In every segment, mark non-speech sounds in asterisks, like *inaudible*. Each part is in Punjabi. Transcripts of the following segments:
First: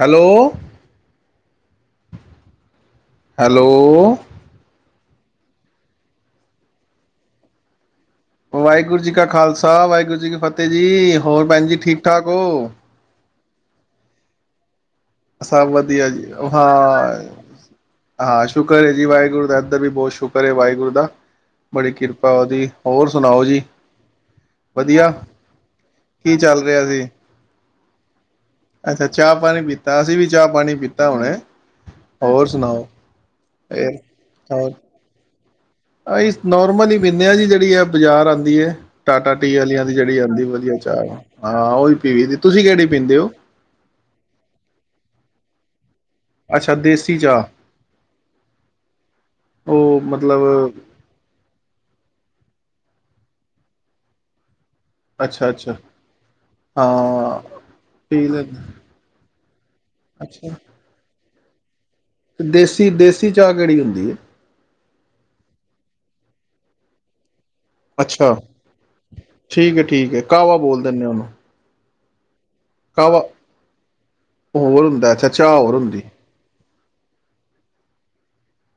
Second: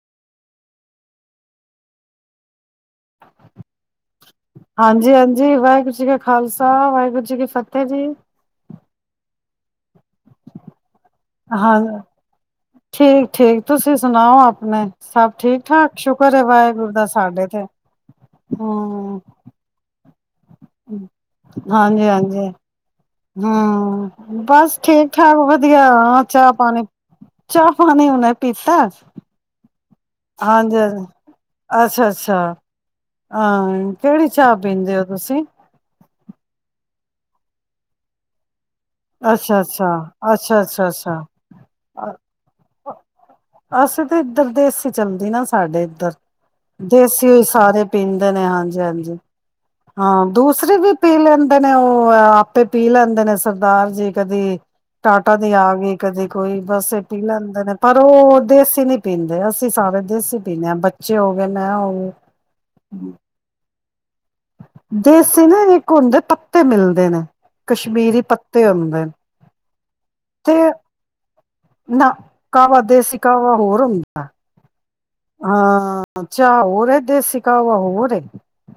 ਹੈਲੋ। ਹੈਲੋ। ਹਾਂਜੀ ਹਾਂਜੀ ਵਾਹਿਗੁਰੂ ਜੀ ਕਾ ਖਾਲਸਾ ਵਾਹਿਗੁਰੂ ਜੀ ਕੀ ਫਤਿਹ ਜੀ। ਵਾਹਿਗੁਰੂ ਜੀ ਕਾ ਖਾਲਸਾ ਵਾਹਿਗੁਰੂ ਜੀ ਕੀ ਫਤਿਹ ਜੀ। ਹੋਰ ਭੈਣ ਜੀ ਹਾਂ ਠੀਕ ਠਾਕ ਹੋ? ਠੀਕ ਠੀਕ ਤੁਸੀਂ ਸੁਣਾਓ ਆਪਣੇ ਸਭ ਠੀਕ-ਠਾਕ? ਵਧੀਆ ਜੀ। ਸ਼ੁਕਰ ਹੈ ਵਾਹਿਗੁਰੂ ਦਾ ਹਾਂ ਸਾਡੇ ਤੇ ਹਾਂ ਸ਼ੁਕਰ ਹੈ ਜੀ ਵਾਹਿਗੁਰੂ ਸਾਹਿਬ ਦਾ ਵੀ ਬਹੁਤ ਸ਼ੁਕਰ ਹੈ ਵਾਹਿਗੁਰੂ ਦਾ, ਬੜੀ ਹਾਂਜੀ ਕਿਰਪਾ ਹਾਂਜੀ ਉਹਦੀ, ਹੋਰ ਸੁਣਾਓ ਜੀ? ਹੂੰ ਬਸ ਵਧੀਆ, ਠੀਕ ਠਾਕ ਵਧੀਆ ਕੀ ਚਾਹ ਚੱਲ ਪਾਣੀ ਰਿਹਾ ਸੀ? ਚਾਹ ਪਾਣੀ ਹੁਣੇ ਅੱਛਾ ਚਾਹ ਪਾਣੀ ਪੀਤਾ ਅਸੀਂ ਵੀ ਚਾਹ ਪਾਣੀ ਹਾਂਜੀ ਹਜੀ ਪੀਤਾ ਹੁਣੇ, ਅੱਛਾ ਅੱਛਾ ਹੋਰ ਸੁਣਾਓ? ਹਾਂ ਕਿਹੜੀ ਚਾਹ ਪੀਂਦੇ ਹੋ ਤੁਸੀਂ। ਆ ਨੋਰਮਲ ਹੀ ਪੀਣੇ ਆ ਜੀ ਜਿਹੜੀ ਹੈ ਬਜ਼ਾਰ ਆਦੀ ਆ। ਟਾਟਾ ਟੀ ਵਾਲੀਆਂ ਅੱਛਾ-ਅੱਛਾ, ਦੀ ਜਿਹੜੀ ਆਂਦੀ ਵਧੀਆ ਚਾਹ ਅੱਛਾ-ਅੱਛਾ-ਅੱਛਾ। ਹਾਂ ਉਹ ਹੀ ਪੀਵ ਦੀ ਤੁਸੀਂ ਕਿਹੜੀ ਪੀਂਦੇ ਹੋ। ਅਸੀਂ ਤੇ ਇੱਧਰ ਦੇਸੀ ਚੱਲਦੀ ਨਾ ਸਾਡੇ ਇੱਧਰ ਅੱਛਾ ਦੇਸੀ ਹੋ ਚਾਹ ਸਾਰੇ ਪੀਂਦੇ ਨੇ ਹਾਂਜੀ ਹਾਂਜੀ ਉਹ ਹਾਂ ਮਤਲਬ ਦੂਸਰੇ ਵੀ ਪੀ ਲੈਂਦੇ ਨੇ ਉਹ ਤੇ ਪੀ ਲੈਂਦੇ ਨੇ ਸਭ ਸਰਦਾਰ ਜੀ ਕਦੀ ਟਾਟਾ ਅੱਛਾ ਦੀ ਆ ਅੱਛਾ ਗਈ ਕਦੇ ਕੋਈ ਬਸ ਇਹ ਪੀ ਹਾਂ ਲੈਂਦੇ ਨੇ ਪਰ ਪੀ ਉਹ ਲੈਂਦੇ ਦੇਸੀ ਨਹੀਂ ਪੀਂਦੇ ਅਸੀਂ ਸਾਰੇ ਦੇਸੀ ਪੀਂਦੇ ਹਾਂ ਬੱਚੇ ਹੋ ਲੈ ਹੋ ਗਈ ਤੇ ਦੇਸੀ ਦੇਸੀ ਚਾਹ ਕਿਹੜੀ ਹੁੰਦੀ ਦੀ ਏ ਦੇਸੀ ਨਾ ਇੱਕ ਹੁੰਦੇ ਪੱਤੇ ਮਿਲਦੇ ਨੇ ਕਸ਼ਮੀਰੀ ਅੱਛਾ ਪੱਤੇ ਹੁੰਦੇ ਨੇ ਠੀਕ ਹੈ ਠੀਕ ਹੈ ਤੇ ਕਾਹਵਾ ਬੋਲ ਦਿੰਦੇ ਉਹਨੂੰ *unintelligible* ਕਾਹਵਾ ਦੇਸੀ ਕਾਹਵਾ ਹੋਰ ਹੁੰਦਾ। ਹੋਰ ਹੁੰਦਾ ਅੱਛਾ ਚਾਹ ਹੋਰ ਹੁੰਦੀ ਹਾਂ ਚਾਹ ਹੋਰ ਹੈ ਦੇਸੀ ਕਾਹਵਾ ਹੋਰ ਏ।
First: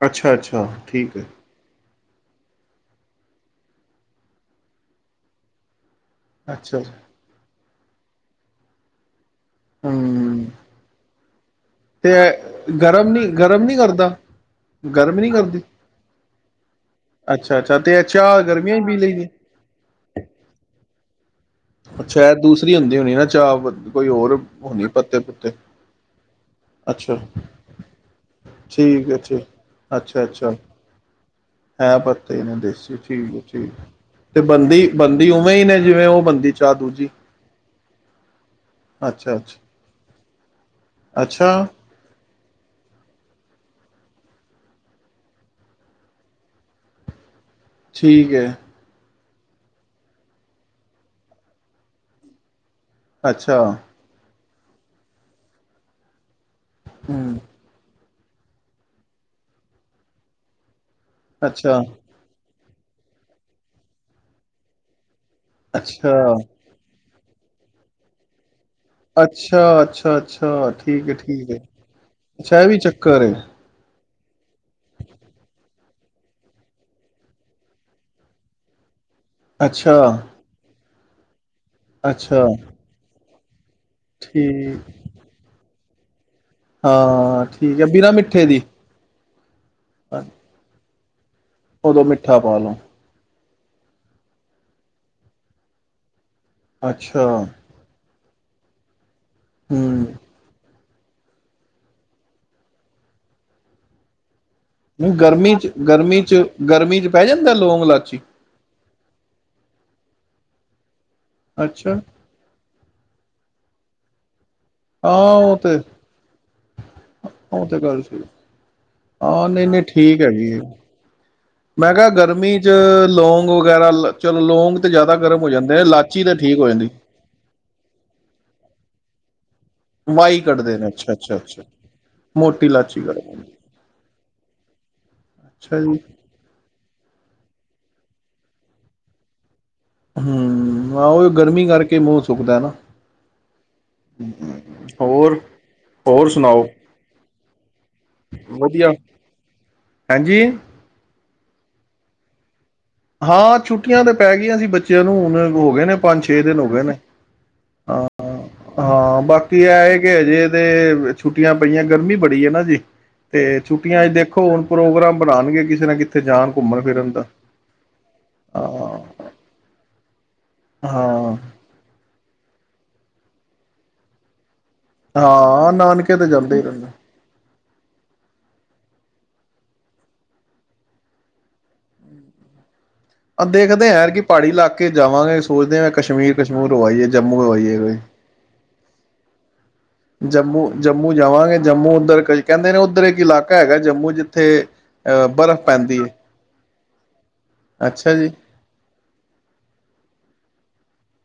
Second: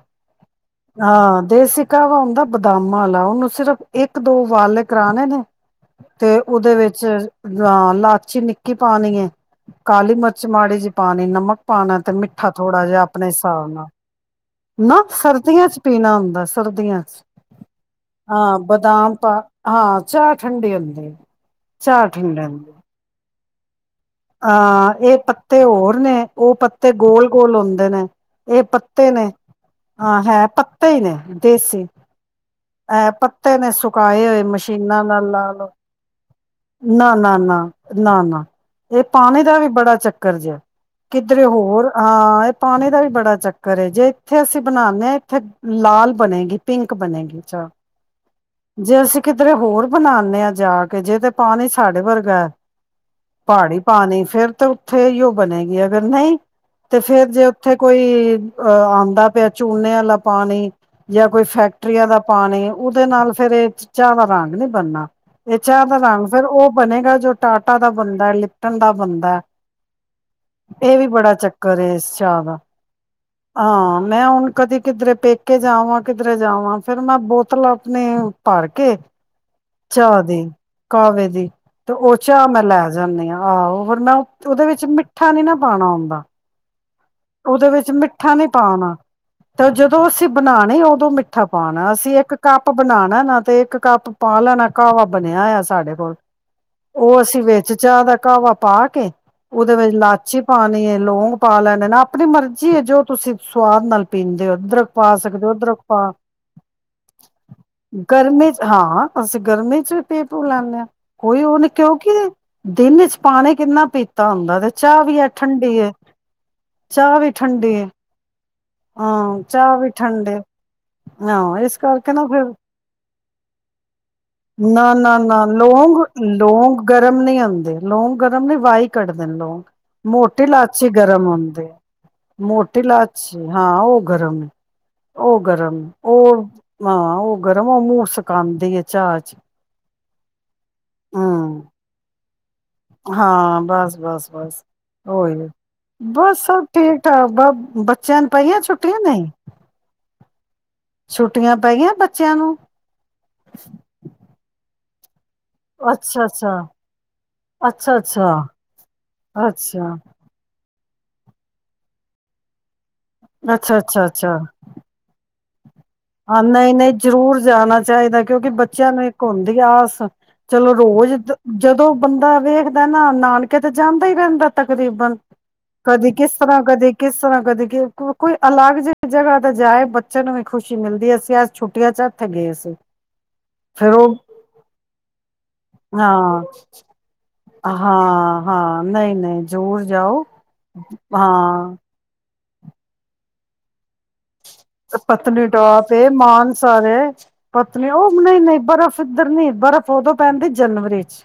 ਅੱਛਾ ਅੱਛਾ ਠੀਕ ਹੈ ਹਾਂ ਦੇਸੀ ਕਾਵਾ ਹੁੰਦਾ ਬਦਾਮਾਂ ਵਾਲਾ ਉਹਨੂੰ ਸਿਰਫ਼ ਇੱਕ ਦੋ ਵਾਲੇ ਕਰਾਣੇ ਨੇ ਤੇ ਉਹਦੇ ਅੱਛਾ ਵਿੱਚ ਅ ਲਾਚੀ ਨਿੱਕੀ ਪਾਣੀ ਏ ਕਾਲੀ ਹਮ ਮਰਚ ਮਾੜੀ ਜੀ ਪਾਣੀ ਨਮਕ ਪਾਉਣਾ ਤੇ ਮਿੱਠਾ ਇਹ ਥੋੜਾ ਜਿਹਾ ਗਰਮ ਆਪਣੇ ਨੀ ਗਰਮ ਹਿਸਾਬ ਨੀ ਨਾਲ ਕਰਦਾ ਨਾ ਸਰ ਗਰਮ ਨੀ ਕਰਦੀ ਸਰਦੀਆਂ 'ਚ ਪੀਣਾ ਹੁੰਦਾ ਸਰਦੀਆਂ 'ਚ ਅੱਛਾ ਅੱਛਾ ਤੇ ਇਹ ਚਾਹ ਹਾਂ ਗਰਮੀਆਂ ਹੀ ਪੀ ਬਦਾਮ ਲਈਦੀ ਪਾ ਹਾਂ ਚਾਹ ਠੰਢੇ ਹੁੰਦੀ ਚਾਹ ਅੱਛਾ ਇਹ ਠੰਡੇ ਹੁੰਦੀ। ਦੂਸਰੀ *unintelligible* ਹੋਣੀ ਹਾਂ ਇਹ ਪੁੱਤੇ ਪੱਤੇ ਹੋਰ ਨੇ ਉਹ ਪ ਤੇ ਅੱਛਾ ਗੋਲ ਗੋਲ ਹੁੰਦੇ ਨੇ ਇਹ ਪੱਤੇ ਠੀਕ ਹੈ ਨੇ ਠੀਕ ਹਾਂ ਅੱਛਾ ਹੈ ਅੱਛਾ ਪੱਤੇ ਹੀ ਨੇ ਦੇਸੀ ਹੈ ਪੱਤੇ ਨੇ ਦੇਸੀ ਇਹ ਠੀਕ ਹੈ ਪੱਤੇ ਠੀਕ ਨੇ ਸੁਕਾਏ ਹੋਏ ਮਸ਼ੀਨਾਂ ਨਾਲ ਲਾ ਲਓ। ਬਣਦੀ ਨਾ -ਨਾ -ਨਾ -ਨਾ -ਨਾ ਇਹ ਅੱਛਾ ਪਾਣੀ ਦਾ ਅੱਛਾ ਵੀ ਬੜਾ ਚੱਕਰ ਜਿਹਾ ਕਿਧਰੇ ਅੱਛਾ ਹੋਰ ਹਾਂ। ਪਾਣੀ ਦਾ ਵੀ ਬੜਾ ਚੱਕਰ ਏ, ਜੇ ਇੱਥੇ ਅਸੀਂ ਬਣਾਉਂਦੇ ਹਾਂ ਇੱਥੇ ਲਾਲ ਬਣੇਗੀ, ਪਿੰਕ ਬਣੇਗੀ ਅੱਛਾ, ਠੀਕ ਹੈ ਜੇ ਅਸੀਂ ਕਿਧਰੇ ਹੋਰ ਬਣਾਣੇ ਜਾ ਕੇ ਜੇ ਤੇ ਪਾਣੀ ਸਾਡੇ ਵਰਗਾ ਅੱਛਾ ਪਹਾੜੀ ਪਾਣੀ ਫਿਰ ਤਾਂ ਉੱਥੇ ਹੀ ਉਹ ਬਣੇਗੀ ਅਗਰ ਨਹੀਂ। ਤੇ ਫੇਰ ਹਮ ਜੇ ਉੱਥੇ ਕੋਈ ਅਹ ਆਉਂਦਾ ਪਿਆ ਹੈ ਝੂਨੇ ਵਾਲਾ ਪਾਣੀ ਜਾਂ ਕੋਈ ਅੱਛਾ ਫੈਕਟਰੀਆਂ ਦਾ ਪਾਣੀ ਉਹਦੇ ਨਾਲ ਫਿਰ ਇਹ ਚੀਜਾ ਦਾ ਰੰਗ ਨੀ ਬਣਨਾ। ਜੇ ਚਾਹ ਅੱਛਾ ਬਨਾਨ ਫੇਰ ਉਹ ਬਣੇਗਾ ਜੋ ਟਾਟਾ ਦਾ ਬੰਦਾ ਹੈ। ਅੱਛਾ ਅੱਛਾ ਅੱਛਾ ਇਹ ਵੀ ਠੀਕ ਹੈ ਬੜਾ ਠੀਕ ਹੈ ਚੱਕਰ ਇਸ ਚਾਹ ਦਾ ਅੱਛਾ ਇਹ ਵੀ ਚੱਕਰ ਹੇ। ਹਾਂ ਮੈਂ ਹੁਣ ਕਦੀ ਕਿਧਰੇ ਪੇ ਕੇ ਜਾਵਾਂ, ਕਿਧਰੇ ਜਾਵਾਂ ਫੇਰ ਮੈਂ ਬੋਤਲ ਆਪਣੀ ਭਰ ਕੇ ਅੱਛਾ ਕਾਵੇ ਦੀ ਤੇ ਉਹ ਅੱਛਾ ਚਾਹ ਮੈਂ ਲੈ ਜਾਨੀਆਂ। ਆਹੋ-' ਹੋਰ ਨਾ ਉਹਦੇ ਠੀਕ ਵਿੱਚ ਮਿੱਠਾ ਨੀ ਨਾ ਪਾਣਾ ਹੁੰਦਾ। ਹਾਂ ਉਹਦੇ ਠੀਕ ਹੈ ਵਿੱਚ ਬਿਨਾਂ ਮਿੱਠਾ ਮਿੱਠੇ ਨੀ ਦੀ ਪਾਉਣਾ ਤੇ ਜਦੋਂ ਅਸੀਂ ਬਣਾਣੀ ਉਦੋ ਮਿੱਠਾ ਪਾਣਾ ਉਦੋਂ ਅਸੀਂ ਇੱਕ ਮਿੱਠਾ ਪਾ ਕੱਪ ਲਓ ਬਣਾਣਾ ਨਾਲ ਤੇ ਇੱਕ ਕੱਪ ਪਾ ਲੈਣਾ ਕਾਹਵਾ ਬਣਿਆ ਹੋਆ ਸਾਡੇ ਕੋਲ ਉਹ ਅੱਛਾ ਅਸੀਂ ਵਿੱਚ ਚਾਹ ਦਾ ਕਾਹਵਾ ਪਾ ਕੇ ਉਹਦੇ ਵਿੱਚ ਹਮ ਲਾਚੀ ਪਾਣੀ ਏ। ਲੋਂਂਗ ਪਾ ਲੈਣੇ ਨਾ ਆਪਣੀ ਮਰਜ਼ੀ ਹੈ ਜੋ ਤੁਸੀਂ ਸੁਵਾਦ ਨਾਲ ਪੀਂਦੇ ਹੋ। ਅਦਰਕ ਨਹੀਂ ਪਾ ਸਕਦੇ ਹੋ ਗਰਮੀ ਚ ਅਦਰਕ ਪਾ ਗਰਮੀ ਚ ਗਰਮੀ ਚ ਪੈ ਜਾਂਦਾ ਲੌਗ ਲਾਚੀ ਗਰਮੀ ਚ ਹਾਂ ਅਸੀਂ ਗਰਮੀ ਚ ਵੀ ਪੀ ਪੂ ਲੈਂਦੇ ਹਾਂ। ਕੋਈ ਉਹ ਨੀ ਅੱਛਾ ਕਿਉਂਕਿ ਦਿਨ ਚ ਪਾਣੀ ਕਿੰਨਾ ਪੀ ਤਾਂ ਹੁੰਦਾ ਤੇ ਚਾਹ ਹਾਂ ਵੀ ਹੈ ਉਹ ਤੇ ਠੰਡੀ ਹੈ। ਚਾਹ ਵੀ ਉਹ ਠੰਡੀ ਤੇ ਹੈ। ਗੱਲ ਸਹੀ ਹਾਂ ਨਹੀਂ ਚਾਹ ਨਹੀਂ ਵੀ ਠੀਕ ਠੰਡੇ ਹੈਗੀ, ਹਾਂ ਇਸ ਮੈਂ ਕਿਹਾ ਕਰਕੇ ਨਾ ਫਿਰ ਗਰਮੀ ਚ ਲੌਗ ਵਗੈਰਾ ਲਾਚੀ ਚਲੋ ਲੌਂਗ ਤੇ ਨਾ ਜ਼ਿਆਦਾ ਨਾ ਗਰਮ ਨਾ ਹੋ ਜਾਂਦੇ ਨੇ ਲੌਗ, ਤਾਂ ਠੀਕ ਹੋ ਲੌਂਗ ਜਾਂਦੀ। ਗਰਮ ਨਹੀਂ ਹੁੰਦੇ। ਲੌਗ ਗਰਮ ਨੀ ਵਾਈ ਕੱਢਦੇ ਨੇ ਲੋੰਗ। ਵਾਈ ਮੋਟੀ ਕੱਢਦੇ ਨੇ ਲਾਚੀ ਅੱਛਾ ਗਰਮ ਅੱਛਾ ਹੁੰਦੀ ਅੱਛਾ ਏ, ਮੋਟੀ ਲਾਚੀ ਹਾਂ ਔ ਗਰਮ ਏ ਔ ਅੱਛਾ ਗਰਮ ਏ ਜੀ। ਔ ਹਾਂ ਔ ਗਰਮ ਔ ਮੂੰਹ ਸੁਕਾਂਦੀ ਏ। ਚਾਹ ਚ। ਹੂੰ, ਆਹੋ ਗਰਮੀ ਹੂੰ ਕਰਕੇ ਮੌਸਮ ਸੁਕਦਾ ਨਾ। ਹਾਂ, ਬਸ ਬਸ ਬਸ ਹੋਰ ਓਹੀਓ। ਹੋਰ ਬਸ, ਸਭ ਸੁਣਾਓ ਠੀਕ ਠਾਕ ਬੱਚੇ ਚਿਆਂ ਨ ਪਈਆਂ ਵਧੀਆ ਛੁੱਟੀਆਂ ਨਹੀਂ। ਹਾਂਜੀ। ਛੁੱਟੀਆਂ ਪੈ ਗਈਆ ਬੱਚਿਆਂ ਨੂੰ ਹਾਂ, ਛੁੱਟੀਆਂ ਤੇ ਪੈ ਗਈਆਂ ਸੀ ਬੱਚੇ ਚਿਆ ਨੂੰ ਹੁਣ ਹੋ ਗਏ ਨੇ ਪੰਜ ਅੱਛਾ ਛੇ ਦਿਨ ਅੱਛਾ ਹੋ ਗਏ ਨੇ। ਅੱਛਾ ਹਾਂ ਅੱਛਾ ਹਾਂ, ਬਾਕੀ ਐਹ ਅੱਛਾ ਏ ਕਿ ਹਜੇ ਇਹਦੇ ਛੁੱਟੀਆਂ ਪਈਆਂ ਗਰਮੀ ਬੜੀ ਏ ਨਾ ਜੀ। ਤੇ ਅੱਛਾ ਛੁੱਟੀਆਂ ਅੱਛਾ ਚ ਅੱਛਾ ਦੇਖੋ ਹੁਣ ਪ੍ਰੋਗਰਾਮ ਬਣਾਨਗੇ ਕਿਸ ਹਾਂ, ਨਹੀਂ ਨਹੀਂ ਜ਼ਰੂਰ ਜਾਣਾ ਚਾਹੀਦੈ ਕਿਉਂਕਿ, ਬੱਚਿਆਂ ਨੂੰ ਇੱਕ ਹਾਂ ਹੁੰਦੀ ਆਸ ਚਲੋ ਰੋਜ਼ ਦੀ ਹਾਂ ਜਦੋਂ ਬੰਦੇ ਵੇਖਦਾ ਨਾ ਨਾਨਕੇ ਤੇ ਜਾਂਦਾ ਈ ਰਹਿੰਦੈ। ਤਕਰੀਬਨ ਹਾਂ ਕਦੀ ਨਾਨਕੇ ਤੇ ਕਿਸ ਜਾਂਦੇ ਹੀ ਤਰ੍ਹਾਂ ਰਹਿੰਦੇ ਕਦੇ ਕਿਸ ਤਰ੍ਹਾਂ ਕਦੇ ਕੇ ਕੋ ਕੋਈ ਅਲੱਗ ਜਿਹੀ ਜਗ੍ਹਾ ਤੇ ਜਾਏ ਬੱਚੇ ਨੂੰ ਵੀ ਖੁਸ਼ ਖੁਸ਼ੀ ਮਿਲਦੀ ਏ ਅਸੀਂ ਅਜ ਛੁੱਟੀਆਂ ਚ ਏਥੇ ਗਏ ਸੀਂ। ਅ ਦੇਖਦੇ ਐ ਐਤਕੀ ਪਹਾੜੀ ਇਲਾਕੇ ਚ ਜਾਵਾਂਗੇ‌। ਸੋਚਦੇ ਆਂ ਕਸ਼ਮੀਰ ਹਾਂ ਕਸ਼ਮੂਰ ਹੋ ਆਈਏ, ਜੰਮੂ ਹੋ ਆਈਏ ਕੋਈ। ਹਾਂ ਹਾਂ ਨਹੀਂ ਨਹੀਂ। ਜ਼ਰੂਰ ਜਾਓ ਜੰਮੂ ਜੰਮੂ ਜਾਵਾਂਗੇ ਹਾਂ ਜੰਮੂ ਉੱਧਰ ਕਈ ਕਹਿੰਦੇ ਨੇ ਉੱਧਰ ਏਕ ਇਲਾਕਾ ਹੈਗਾ ਜੰਮੂ ਜਿੱਥੇ, ਅਹ ਬਰਫ਼ ਪੈਂਦੀ ਏ। ਸਾਰੇ। ਪਤਨੀ ਔ ਨਹੀਂ ਨਹੀਂ ਬਰਫ਼ ਇੱਧਰ ਨਹੀਂ ਬਰਫ਼ ਉਦੋਂ ਪੈਂਦੀ ਜਨਵਰੀ ਚ।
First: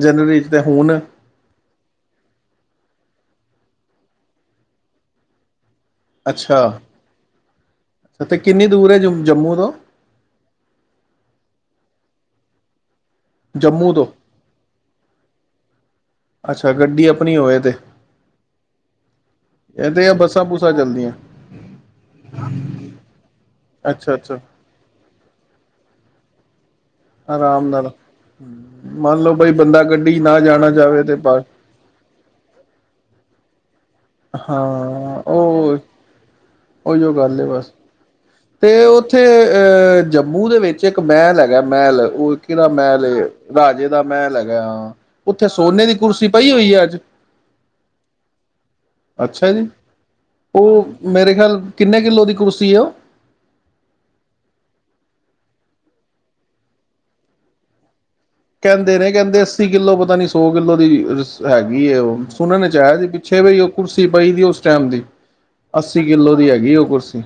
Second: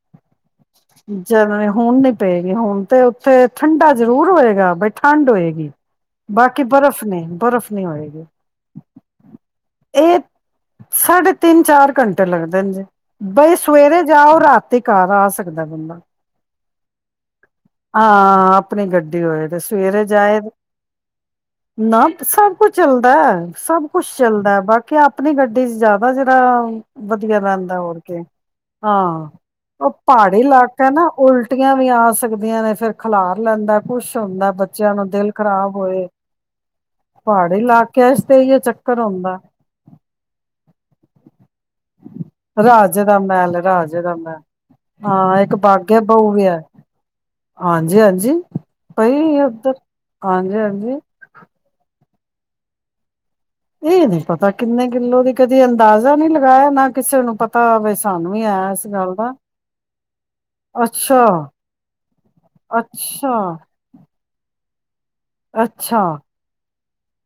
ਜਨਵਰੀ ਚ ਤੇ ਹੁਣ ਜਨਵੀ, ਹੁਣ ਨੀ ਪਏਗੀ। ਹੁਣ ਤੇ ਤੇ ਠੰਡਾ ਜ਼ਰੂਰ ਹੋਏਗਾ, ਬਈ ਠੰਡ ਹੋਏਗੀ। ਬਾਕੀ ਅੱਛਾ ਬਰਫ਼ ਨਹੀ ਬਰਫ਼ ਨਹੀਂ ਹੋਏਗੀ ਤੇ ਕਿੰਨੀ ਦੂਰ ਹੈ ਜ ਜੰਮੂ ਤੋਂ ਇਹ ਸਾਢੇ ਤਿੰਨ ਚਾਰ ਘੰਟੇ ਲਗਦੇ ਨੇ ਜੇ ਬਈ ਜੰਮੂ ਸਵੇਰੇ ਤੋਂ ਜਾਓ ਰਾਤੀ ਘਰ ਆ ਸਕੋ। ਖਦਾ ਬੰਦਾ ਅੱਛਾ ਗੱਡੀ ਆਪਣੀ ਹੋਵੇ ਤੇ ਹਾਂ ਆਪਣੀ ਗੱਡੀ ਹੋਏ ਤੇ ਇਹ ਸਵੇਰੇ ਤੇ ਜਾਏ। ਬੱਸਾਂ ਬੁੱਸਾਂ ਚੱਲਦੀਆਂ ਨਾ ਸਭ ਕੁਛ ਚੱਲਦਾ ਸਭ ਕੁੱਛ ਅੱਛਾ ਅੱਛਾ ਚੱਲਦਾ ਬਾਕੀ ਆਪਣੀ ਗੱਡੀ ਚ ਜ਼ਿਆਦਾ *unintelligible* ਵਧੀਆ ਆਰਾਮ ਰਹਿੰਦਾ ਨਾਲ ਹੋਰ ਕੀ ਮੰਨ ਹਾਂ ਲਓ ਬਈ ਬੰਦਾ ਉਹ ਗੱਡੀ ਨਾ ਪਹਾੜੀ ਜਾਣਾ ਇਲਾਕਾ ਚਾਹਵੇ ਨਾ ਤੇ ਬਾਹਰ ਉਲਟੀਆਂ ਵੀ ਆ ਸਕਦੀਆਂ ਨੇ ਫੇਰ ਖਿਲਾਰ ਲੈਂਦਾ। ਕੁਛ ਹੁੰਦਾ ਹਾਂ ਬੱਚਿਆਂ ਨੂੰ ਦਿਲ ਖ਼ਰਾਬ ਉਹ ਹੋਏ ਉਹੀਓ ਗੱਲ ਪਹਾੜੀ ਬਸ ਇਲਾਕਿਆਂ ਚ ਇਹ ਤੇ ਚੱਕਰ ਉੱਥੇ ਹੁੰਦਾ ਆਹ ਜੰਮੂ ਦੇ ਵਿੱਚ ਇੱਕ ਮਹਿਲ ਹੈਗਾ ਮਹਿਲ ਉਹ ਕਿਹੜਾ ਮਹਿਲ ਰਾਜੇ ਦਾ ਮਹਿਲ ਹੈਗਾ ਹਾਂ ਉੱਥੇ ਇੱਕ ਸੋਨੇ ਦੀ ਬਾਗੇ ਕੁਰਸੀ ਬਹੂ ਵੀ ਪਈ ਹੋਈ ਹੈ ਅੱਜ। ਹਾਂਜੀ ਹਾਂਜੀ ਪਈ ਅੱਛਾ ਜੀ, ਉੱਧਰ ਹਾਂਜੀ ਉਹ ਹਾਂਜੀ ਮੇਰੇ ਕਿੰਨੇ ਕਿੱਲੋ ਦੀ ਕੁਰਸੀ ਹੈ ਉਹ ਇਹ ਨੀ ਪਤਾ ਕਿੰਨੇ ਕਿੱਲੋ ਦੀ ਕਦੀ ਅੰਦਾਜ਼ਾ ਨਹੀਂ ਲਾਇਆ ਨਾ ਕਿਸੇ ਨੂੰ ਪਤਾ ਵੈਸੇ ਕਹਿੰਦੇ ਨੇ ਕਹਿੰਦੇ ਅੱਸੀ ਕਿੱਲੋ ਪਤਾ ਨੀ ਸੌ ਕਿੱਲੋ ਦੀ ਅੱਛਾ ਹੈਗੀ ਉਹ ਸੁਣਨ ਚ ਆਇਆ ਸੀ ਅੱਛਾ ਪਿੱਛੇ ਵੀ ਉਹ ਕੁਰਸੀ ਪਈ ਦੀ ਉਸ ਟਾਈਮ ਦੀ ਅੱਛਾ ਅੱਸੀ ਕਿੱਲੋ ਦੀ ਹੈਗੀ ਉਹ ਕੁਰਸੀ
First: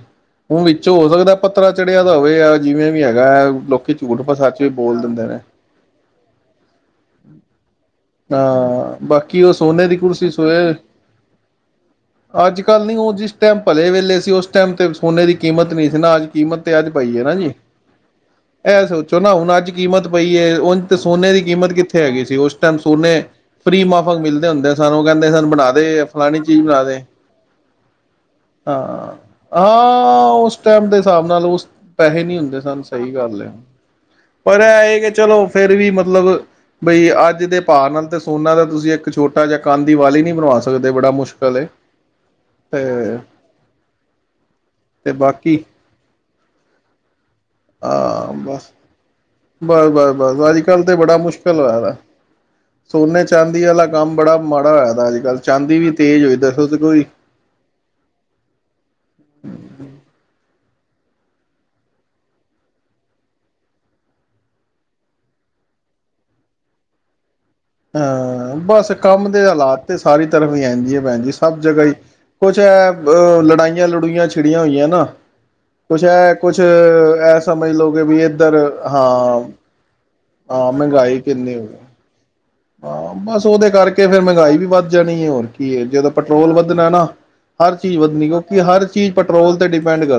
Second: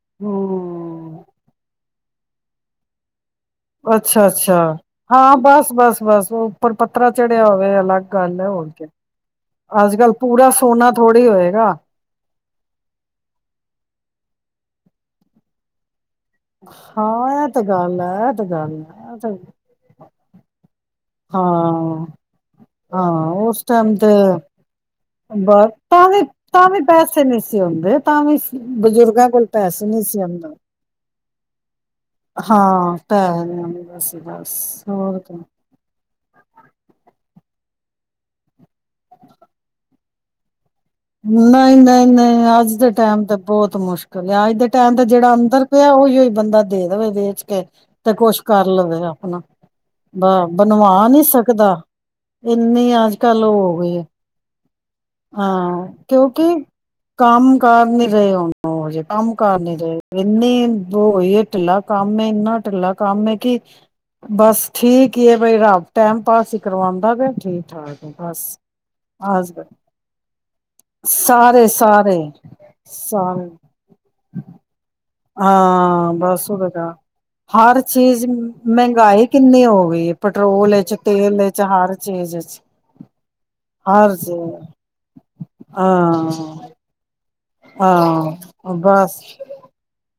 ਹੁਣ ਵਿੱਚੋਂ ਹੋ ਹਮ ਸਕਦਾ ਪੱਥਰਾ ਚ ਦਾ ਹੋਵੇ ਆ ਜਿਵੇਂ ਵੀ ਹੈਗਾ ਲੋਕੀ ਝੂਠ ਅੱਛਾ ਪਰ ਅੱਛਾ ਸੱਚ ਵੀ ਬੋਲ ਦਿੰਦੇ ਹਾਂ ਨੇ ਬਸ ਬਸ ਬਸ ਬਸ ਉੱਪਰ ਪੱਰਾ ਚੜਿਆ ਹੋਵੇ ਅਲੱਗ ਗੱਲ ਹੈ ਹੋਰ ਕੇ ਹਾਂ ਬਾਕੀ ਉਹ ਸੋਨੇ ਦੀ ਅੱਜ ਕੱਲ ਕੁਰਸੀ ਪੂਰਾ ਸੋਏ ਸੋਨਾ ਥੋੜ੍ਹੀ ਹੋਏਗਾ ਅੱਜ ਕੱਲ ਨੀ ਉਹ ਜਿਸ ਟਾਈਮ ਭਲੇ ਵੇਲੇ ਸੀ ਉਸ ਟਾਈਮ ਤੇ ਸੋਨੇ ਦੀ ਕੀਮਤ ਨਹੀਂ ਸੀ ਨਾ ਅੱਜ ਕੀਮਤ ਤੇ ਅੱਜ ਪਈ ਹੈ ਨਾ ਹਾਂ ਜੀ ਇਹ ਤੇ ਗੱਲ ਹੈ ਤੇ ਗੱਲ ਇਹ ਹੈ ਸੋਚੋ ਨਾ ਹੁਣ ਅੱਜ ਕੀਮਤ ਪਈ ਹੈ ਉਹ ਤੇ ਸੋਨੇ ਦੀ ਕੀਮਤ ਕਿੱਥੇ ਹਾਂ ਹੈਗੀ ਸੀ ਉਸ ਸੋਨੇ ਹਾਂ ਉਸ ਫ੍ਰਰੀ ਟਾਈਮ ਤੇ ਮਾਫਕ ਮਿਲਦੇ ਹੁੰਦੇ ਸਨ ਉਹ ਕਹਿੰਦੇ ਸਨ ਬਸ ਬਣਾ ਤ ਦੇ ਵੀ ਫਲਾਣੀ ਚੀਜ਼ ਤਾਂ ਵੀ ਬਣਾ ਦੇ ਪੈਸੇ ਨਹੀਂ ਸੀ ਆਂਦੇ ਤਾਂ ਵੀ ਹਾਂ ਬਜ਼ੁਰਗਾਂ ਕੋਲ ਪੈਸੇ ਨਹੀਂ ਸੀ ਹਾਂ ਆਂਦਾ ਉਸ ਟਾਈਮ ਦੇ ਹਿਸਾਬ ਨਾਲ ਉਸ ਪੈਸੇ ਨਹੀਂ ਹੁੰਦੇ ਸਨ ਸਹੀ ਪੈ ਗੱਲ ਹੈ ਨੀ ਆਉਂਦਾ ਸੀ ਬਸ ਪਰ ਐ ਇਹ ਕਿ ਹੋਰ ਕੀ। ਚਲੋ ਫੇਰ ਵੀ ਮਤਲਬ ਬਈ ਅੱਜ ਜਿਦੇ ਭਾਰ ਨਾਲ ਤੇ ਸੋਨਾ ਦਾ ਤੁਸੀਂ ਇੱਕ ਛੋਟਾ ਜਿਹਾ ਕੰਨ ਦੀ ਵਾਲੀ ਨੀ ਬਣਵਾ ਸਕਦੇ। ਬੜਾ ਮੁਸ਼ਕਿਲ ਏ ਨਹੀਂ ਨਹੀਂ ਨਹੀਂ ਅੱਜ ਦੇ ਟਾਈਮ ਤੇ ਬਹੁਤ ਮੁਸ਼ਕਿਲ ਆ ਅੱਜ ਦੇ ਟਾਈਮ ਤੇ ਜਿਹੜਾ ਅੰਦਰ ਪਿਆ ਉਹੀ ਹੀ ਬੰਦਾ ਦੇ ਦੇਵੇ ਵੇਚ ਕੇ ਤੇ ਹਾਂ ਕੁਛ ਕਰ ਬਸ ਲਵੇ ਆਪਣਾ ਬਸ ਬਸ ਬ ਬਸ ਅੱਜ ਕੱਲ੍ਹ ਤਾਂ ਬਣਵਾ ਬੜਾ ਨਹੀਂ ਮੁਸ਼ਕਿਲ ਸਕਦਾ। ਹੋਇਆ ਦਾ ਇੰਨੀ ਅੱਜ ਸੋਨੇ ਕੱਲ ਉਹ ਚਾਂਦੀ ਹੋ ਵਾਲਾ ਗਈ ਹੈ ਕੰਮ ਬੜਾ ਮਾੜਾ ਹੋਇਆ ਅੱਜ ਕੱਲ੍ਹ ਚਾਂਦੀ ਹਾਂ ਵੀ ਤੇਜ਼ ਹੋਈ ਕਿਉਂਕਿ ਦੱਸੋ ਤੇ ਕੋਈ ਕੰਮ ਕਾਰ ਨੀ ਰਹੇ ਉਹੋ ਜਹੇ ਕੰਮ ਕਾਰ ਨੀ ਰਹੇ ਇੰਨੇ ਬ ਹੋਏ ਢਿੱਲਾ ਕੰਮ ਇੰਨਾ ਢਿੱਲਾ ਕੰਮ ਕਿ ਬਸ ਠੀਕ ਹੀ ਹੈ ਬਈ ਰੱਬ ਟੈਮ ਪਾਸ ਹੀ ਕਰਵਾਉਂਦਾ ਪਿਆ। ਠੀਕ ਠਾਕ ਹੈ ਹਾਂ ਬਸ ਕੰਮ ਦੇ ਆਸ ਹਾਲਾਤ ਤੇ ਸਾਰੀ ਤਰਫ਼ ਹੀ ਆ। ਭੈਣ ਜੀ ਸਭ ਸਾਰੇ ਜਗ੍ਹਾ ਹੀ ਸਾਰੇ ਕੁਛ ਹੈ ਅ ਸਾਰੇ ਲੜਾਈਆਂ ਲੜੂਆਂ ਛਿੜੀਆਂ ਹੋਈਆਂ ਨਾ ਕੁਛ ਹਾਂ ਐ ਬਸ ਕੁਛ ਵਾ ਐ ਸਮਝ ਹਰ ਲੋਗੇ ਵੀ ਚੀਜ਼ ਇੱਧਰ ਮਹਿੰਗਾਈ ਹਾਂ ਕਿੰਨੀ ਹੋ ਗਈ। ਹਾਂ ਪੈਟਰੋਲ ਵਿੱਚ ਮਹਿੰਗਾਈ ਤੇਲ ਕਿੰਨੀ ਵਿਚ ਹੋ ਗਈ। ਹਰ ਚੀਜ਼ ਵਿੱਚ ਹਾਂ ਬਸ ਉਹਦੇ ਕਰਕੇ ਹਰ ਫਿਰ ਮਹਿੰਗਾਈ ਚੀਜ਼ ਵੀ ਵੱਧ ਜਾਣੀ ਹੈ ਹੋਰ ਕੀ ਹੈ ਜਦੋਂ ਪੈਟਰੋਲ ਹਾਂ ਵੱਧਣਾ ਨਾ ਹਰ ਚੀਜ਼ ਵਧਣੀ ਕਿਉਂਕਿ ਹਾਂ ਹਰ ਚੀਜ਼ ਬਸ ਪੈਟਰੋਲ ਤੇ ਡਿਪੈਂਡ ਕਰ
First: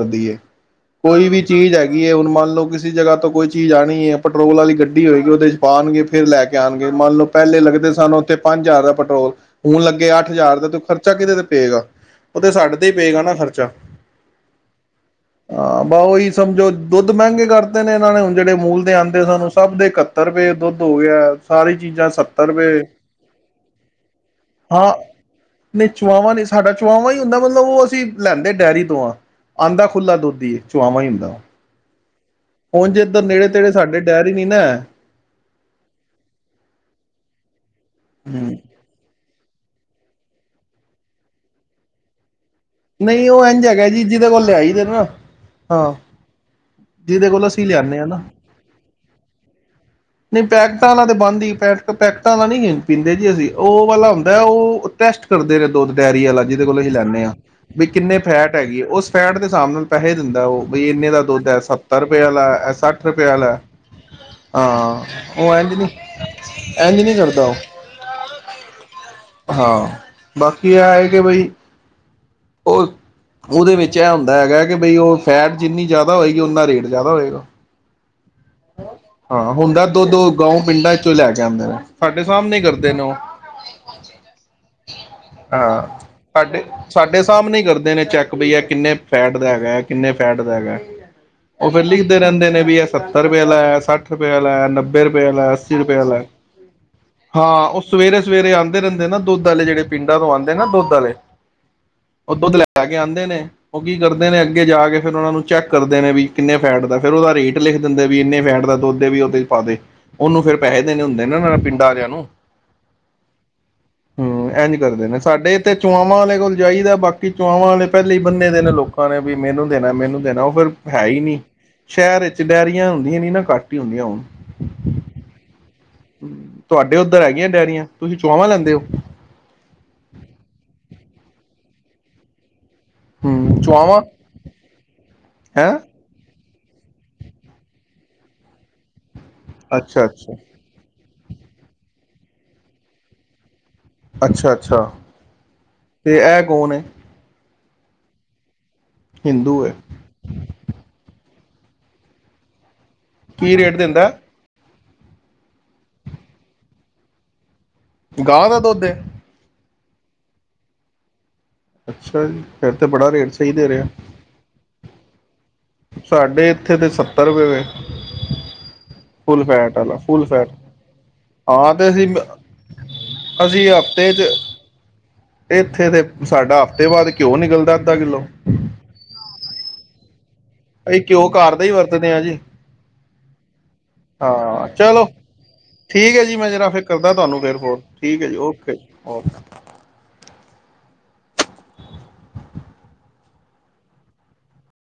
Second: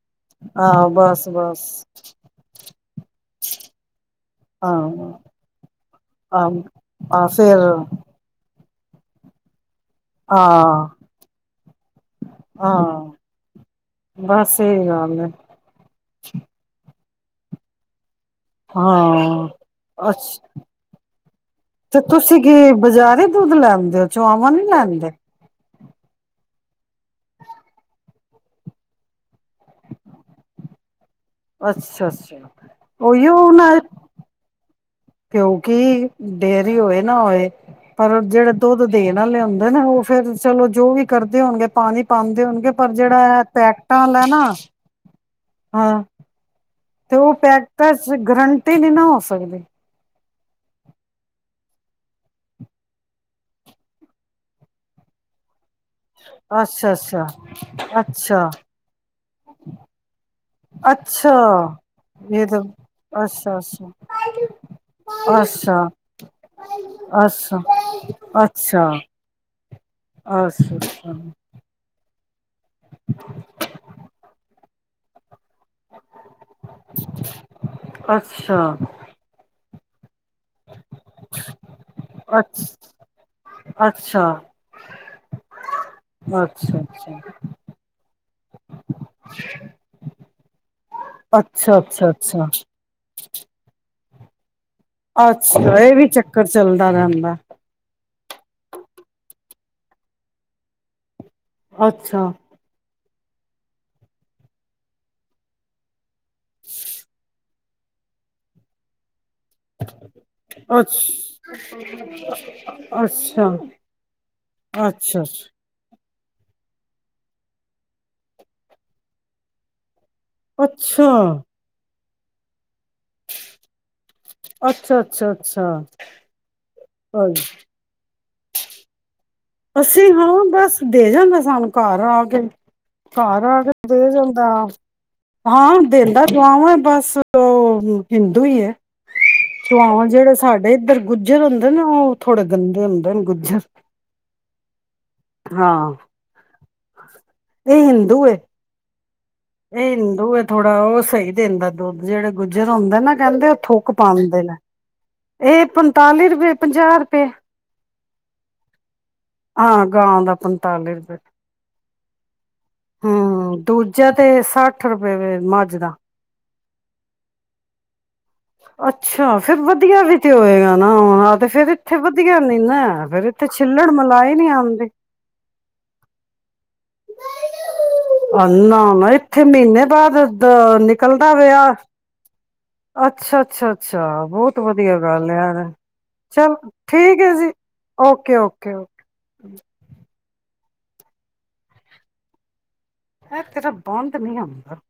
ਹਾਂ ਬਸ ਕੋਈ ਵੀ ਬਸ ਚੀਜ਼ ਹੈਗੀ ਹੈ ਹੁਣ ਮੰਨ ਲਓ ਕਿਸੇ ਜਗ੍ਹਾ ਤਾਂ ਕੋਈ ਚੀਜ਼ ਆਣੀ ਹੈ ਪੈਟਰੋਲ ਵਾਲੀ ਗੱਡੀ ਹਾਂ ਹੋਏਗੀ ਉਹਦੇ ਚ ਪਾਣਗੇ। ਫੇਰ ਲੈ ਕੇ ਆਣਗੇ ਮੰਨ ਲਓ ਹਾਂ ਫਿਰ ਪਹਿਲੇ ਲੱਗਦੇ ਸਨ ਉੱਥੇ ਪੰਜ ਜ਼ਿਆਦਾ ਪੈਟਰੋਲ ਹੁਣ ਲੱਗੇ ਅੱਠ ਹਜ਼ਾਰ ਦਾ ਤੂੰ ਹਾਂ ਖਰਚਾ ਕਿਤੇ ਤੇ ਪਏਗਾ ਉਹ ਤੇ ਸਾਡੇ ਤੇ ਹੀ ਹਾਂ ਪਏਗਾ ਨਾ ਖਰਚਾ ਬਸ ਇਹੀ ਗੱਲ ਹੈ ਹਾਂ ਬਾ ਉਹੀ ਸਮਝੋ। ਦੁੱਧ ਮਹਿੰਗੇ ਕਰਤੇ ਨੇ ਇਹਨਾਂ ਨੇ ਹੁਣ ਜਿਹੜੇ ਮੂਲ ਦੇ ਆਉਂਦੇ ਹਾਂ ਸਾਨੂੰ ਸਭ ਦੇ ਇਕੱਤਰ ਅੱਛਾ ਰੁਪਏ ਦੁੱਧ ਹੋ ਗਿਆ ਸਾਰੀ ਚੀਜ਼ਾਂ ਕਿ ਰੁਪਏ ਬਜ਼ਾਰੇ ਦੁੱਧ ਲੈਦੇਓ ਚੁਆਵਾਂ ਨੀ ਹਾਂ ਲੈਦੇ ਨਹੀਂ ਚੁਆਵਾਂ ਨਹੀਂ ਸਾਡਾ ਚੋਆਵਾਂ ਹੀ ਹੁੰਦਾ ਮਤਲਬ ਉਹ ਅਸੀਂ ਲੈਂਦੇ ਡੇਅਰੀ ਤੋਂ ਆ ਆਦਾ ਖੁੱਲ੍ਹਾ ਦੁੱਧ ਹੀ ਚੋਆਵਾਂ ਹੀ ਹੁੰਦਾ ਅੱਛਾ ਅੱਛਾ ਹੁਣ ਜੇ ਇੱਧਰ ਨੇੜੇ ਉਹੀਓ ਨਾ ਤੇੜੇ ਸਾਡੇ ਡਾਇਰ ਹੀ ਨੀ ਨਾ ਕਿਉਂਕਿ ਡੇਅਰੀ ਹੋਏ ਨਾ ਹੋਏ ਪਰ ਜਿਹੜੇ ਹੂੰ, ਦੁੱਧ ਦੇ ਨਾਲ ਲਿਆਂਦੇ। ਉਹ ਫੇਰ ਚਲੋ ਜੋ ਵੀ ਕਰਦੇ ਹੋਣਗੇ ਪਾਣੀ ਪਾਂਦੇ ਹੋਣਗੇ। ਪਰ ਨਹੀਂ ਜਿਹੜਾ ਉਹ ਇੰਝ ਹੈਗਾ ਪੈਕਟਾਂ ਜੀ ਵਾਲਾ ਜਿਹਦੇ ਨਾ ਕੋਲ ਲਿਆਈ ਦਾ ਨਾ ਹਾਂ ਤੇ ਜਿਹਦੇ ਉਹ ਕੋਲ ਅਸੀਂ ਪੈਕਟ ਲਿਆਨੇ ਆ ਚ ਨਾ। ਗਰੰਟੀ ਨਹੀਂ ਨਾ ਹੋ ਸਕਦੀ ਨਹੀਂ ਪੈਕਟਾਂ ਤੇ ਬੰਦ ਹੀ ਪ ਪੈਕਟਾਂ ਨ ਪੀਂਦੇ ਜੀ ਅਸੀਂ ਉਹ ਵਾਲਾ ਹੁੰਦਾ ਉਹ ਟੈਸਟ ਕਰਦੇ ਰਹਿੰਦੇ। ਦੁੱਧ ਡਾਇਰੀ ਵਾਲਾ ਜਿਹਦੇ ਕੋਲ ਅਸੀਂ ਅੱਛਾ ਲੈਂਦੇ ਅੱਛਾ ਹਾਂ। ਬ ਕਿੰਨੇ ਅੱਛਾ ਫੈਟ ਹੈਗੀ ਉਸ ਫੈਟ ਦੇ ਹਿਸਾਬ ਨਾਲ ਪੈਸੇ ਦਿੰਦਾ ਉਹ ਬ ਇਨੇ ਦਾ ਦੁੱਧ ਹੈ ਅੱਛਾ ਸੱਤਰ ਰੁਪਏ ਇਹ ਤਾਂ ਵਾਲਾ ਸੱਠ ਰੁਪਏ ਵਾਲਾ ਅੱਛਾ ਹਾਂ ਅੱਛਾ ਉਹ ਇੰਝ ਨੀ ਅੱਛਾ ਇੰਝ ਨਹੀਂ ਕਰਦਾ ਉਹ ਅੱਛਾ ਅੱਛਾ ਹਾਂ ਬਾਕੀ ਆ ਹੈ ਕਿ ਬਈ ਉਹ ਉਹਦੇ ਵਿੱਚ ਇਹ ਹੁੰਦਾ ਹੈਗਾ ਕਿ ਬਈ ਉਹ ਫੈਟ ਜਿੰਨੀ ਜ਼ਿਆਦਾ ਹੋਏਗੀ ਉਨਾ ਰੇਟ ਜ਼ਿਆਦਾ ਹੋਏਗਾ। ਅੱਛਾ ਅੱਛਾ ਹਾਂ ਹੁੰਦਾ ਦੋ ਦੋ ਗਊ ਪਿੰਡਾਂ ਚੋਂ ਲੈ ਕੇ ਆਂਦੇ ਨੇ ਸਾਡੇ ਸਾਹਮ ਨ ਅੱਛਾ ਕਰਦੇ ਨੇ ਉਹ ਅੱਛਾ ਹਾਂ ਸਾਡੇ ਅੱਛਾ ਸਾਡੇ ਸਾਹਮਣੇ ਕਰਦੇ ਨੇ ਚੈੱਕ ਬਈ ਹੈ ਕਿੰਨੇ ਫੈਟ ਦਾ ਹੈਗਾ ਹੈ ਕਿੰਨੇ ਫੈਟ ਦਾ ਹੈਗਾ ਉਹ ਅੱਛਾ ਅੱਛਾ ਫੇਰ ਲਿਖਦੇ ਅੱਛਾ ਅੱਛਾ ਰਹਿੰਦੇ ਨੇ ਵੀ ਇਹ ਸਰਵੇ ਲ *unintelligible* ਸੱਠ ਰੁਪਿਆ ਲੈ ਨਬ ਨੱਬੇ ਰੁਪਏ ਲੈ, ਅੱਸੀ ਅੱਛਾ ਇਹ ਰੁਪਏ ਵੀ ਲੈ। ਚੱਕਰ ਚੱਲਦਾ ਰਹਿੰਦਾ ਹਾਂ, ਉਹ ਸਵੇਰੇ -ਸਵੇਰੇ ਆਉਂਦੇ ਰਹਿੰਦੇ ਨਾ ਦੁੱਧ ਦੁੱਧੇ ਜਿਹੜੇ ਪਿੰਡਾਂ ਤੋਂ ਆਉਦੇ ਨਾ ਦੁੱਧੇ ਵਾਲੇ ਅੱਛਾ ਉਹ ਦੁੱਧ ਲੈ ਕੇ ਆਉਂਦਾ । ਦੇ ਨੇ ਉਹ ਕੀ ਕਰਦੇ ਨੇ ਅੱਗੇ ਜਾ ਕੇ ਫੇਰ ਉਹਨਾ ਨੂੰ ਚੈੱਕ ਕਰਦੇ ਨੇ ਵੀ ਕਿੰਨ ਫੈਟ ਦਾ ਫਿਰ ਉਹਦਾ ਰੇਟ *unintelligible* ਦਿੰਦੇ ਵੀ ਇੰਨੇ ਫੈਟ ਦਾ ਦੁੱਧ ਦੇ ਵੀ ਉਹਦੇ ਪਾ ਦੇ, ਉਹਨੂੰ ਫੇਿਰ ਪੈਸੇ ਅੱਛ ਦੇਣੇ ਹੁੰਦੇ ਨਾ ਪਿੰਡਾਂ ਆਿਆਂ ਨੂੰ ਅੱਛਾ । ਹਮ, ਇ ਨੀ ਕਰਦੇ ਨੇ ਅੱਛਾ ਸਾਡੇ ਇਥ ਚੋਣਾਂ ਵਾਲੇ ਕੋਲ ਜਾਈਦਾ ਬਾਕੀ ਚੋਵਾਂ ਵਾਲੇ ਪਹਿਲੇ ਹੀ ਬੰਨੇ ਦੇ ਨੇ ਲੋਕਾਂ ਨੇ ਵੀ ਮੈਨੂੰ ਦੇਣਾ ਮੈਨੂੰ ਨਾ ਉਹ ਫੇਰ ਹੈ ਹੀ ਅੱਛਾ ਅੱਛਾ ਨਹੀਂ । ਸ਼ਹਿਰ ਵਿੱਚ ਕੇ ਡੈਰੀ ਹੁੰਦੀਆਂ ਨ- ਨਾ ਘੱਟ ਹੀ ਹੁੰਦੀਆਂ ਹੁਣ ਅੱਛਾ ਹਮ ਅੱਛਾ । ਤੁਹਾਡੇ ਉੱਧਰ ਹੈਗੀਆਂ ਡਅਰੀਆਂ ਤੁਸੀਂ ਚਆਵਾਂ ਲੈਂਦੇ ਹੋ । ਅਸੀਂ ਹਾਂ ਬਸ ਦੇ ਜਾਂਦਾ ਸਾਨੂੰ ਘਰ ਆ ਕੇ ਘਰ ਆ ਹੂੰ ਕੇ ਚੁਆਵਾਂ ਦੇ ਜਾਂਦਾ, ਹੈਂ ਹਾਂ ਦਿੰਦਾ । ਵ ਬਸ ਉਹ ਹਿੰਦੂ ਹੀ ਹੈ । ਅੱਛਾ ਚਹਲ ਅੱਛਾ ਜਿਹੜੇ ਸਾਡੇ ਇੱਧਰ ਗੁ ਗੁੱਜਰ ਹੁੰਦੇ ਨੇ ਉਹ ਥੋੜੇ ਗੰਦੇ ਹੁੰਦੇ ਨੇ ਗੁੱਜਰ ਅੱਛਾ -ਅੱਛਾ । ਹਾਂ ਤੇ ਇਹ ਕੌਣ ਹੈ? ਇਹ ਹਿੰਦੂ ਹੈ । ਹਿੰਦੂ ਹੈ ਇਹ ਹਿੰਦੂ ਹੈ ਥੋੜਾ ਉਹ ਸਹੀ ਦੰਦਾ ਦੱਧ ਜਿਹੜੇ ਗੁੱਜਰ ਹੁੰਦੇ ਨਾ ਕਹਿੰਦੇ ਉਹ ਕੀ ਰੇਟ ਥੁੱਕ ਦਿੰਦਾ ਪਾਉਦੇ ਨੇ ਇਹ ਪੰਤਾਲੀ ਰੁਪਏ, ਪੰਜਾਹ ਰੁਪਏ ਗਾਹ ਦਾ ਦੁੱਧ ਹਾਂ -ਗਾਂ ਦਾ ਪੰਤਾਲੀ ਰੁਪਏ । ਅੱਛਾ ਜੀ । ਹਮ, ਦੂਜਾ ਤੇ ਸੱਠ ਰੁਪਏ । ਹ ਮੱਝ ਦਾ ਸਾਡੇ ਇੱਥੇ ਦੇ ਸੱਤਰ ਰੁਪਏ ਹੋਏ। ਅੱਛਾ ਫਿਰ ਵਧੀਆ ਵੀ ਫੁੱਲ ਤੇ ਫੈਟ ਹੋਏਗਾ ਨਾ ਆ ਤੇ ਫਿਰ ਹਾਂ ਇੱਥੇ ਅਸੀਂ ਵਧੀਆ ਨੀ ਨਾ ਫਿਰ ਇਥੇ ਅਸੀਂ ਛਿੱਲੜ ਹਫ਼ਤੇ 'ਚ ਮਿਲਾਏ ਨੀ ਆਂਦੇ। ਇੱਥੇ ਤੇ ਸਾਡਾ ਹਫ਼ਤੇ ਬਾਅਦ ਘਿਓ ਨਿਕਲਦਾ ਅੱਧਾ ਕਿੱਲੋ ਨਾ- ਨਾ ਇੱਥੇ ਮਹੀਨੇ ਬਾਅਦ ਦ ਅਸੀਂ ਘਿਓ ਨਿਕਲਦਾ ਘਰ ਦਾ ਹੀ ਪਿਆ ਵਰਤਦੇ ਹਾਂ ਜੀ ਅੱਛਾ ਅੱਛਾ ਅੱਛਾ ਬਹੁਤ ਹਾਂ ਵਧੀਆ ਚਲੋ ਗੱਲ ਆ ਯਾਰ ਠੀਕ ਹੈ ਜੀ ਮੈਂ ਚਲ ਜਰਾ ਫਿਰ ਕਰਦਾ ਠੀਕ ਹੈ ਤੁਹਾਨੂੰ ਜੀ ਫਿਰ ਫੋਨ ਠੀਕ ਹੈ ਜੀ ਓਕੇ ਓਕੇ ਓਕੇ। ਇਹ ਤੇਰਾ ਬੰਦ ਨਹੀਂ ਹੁੰਦਾ।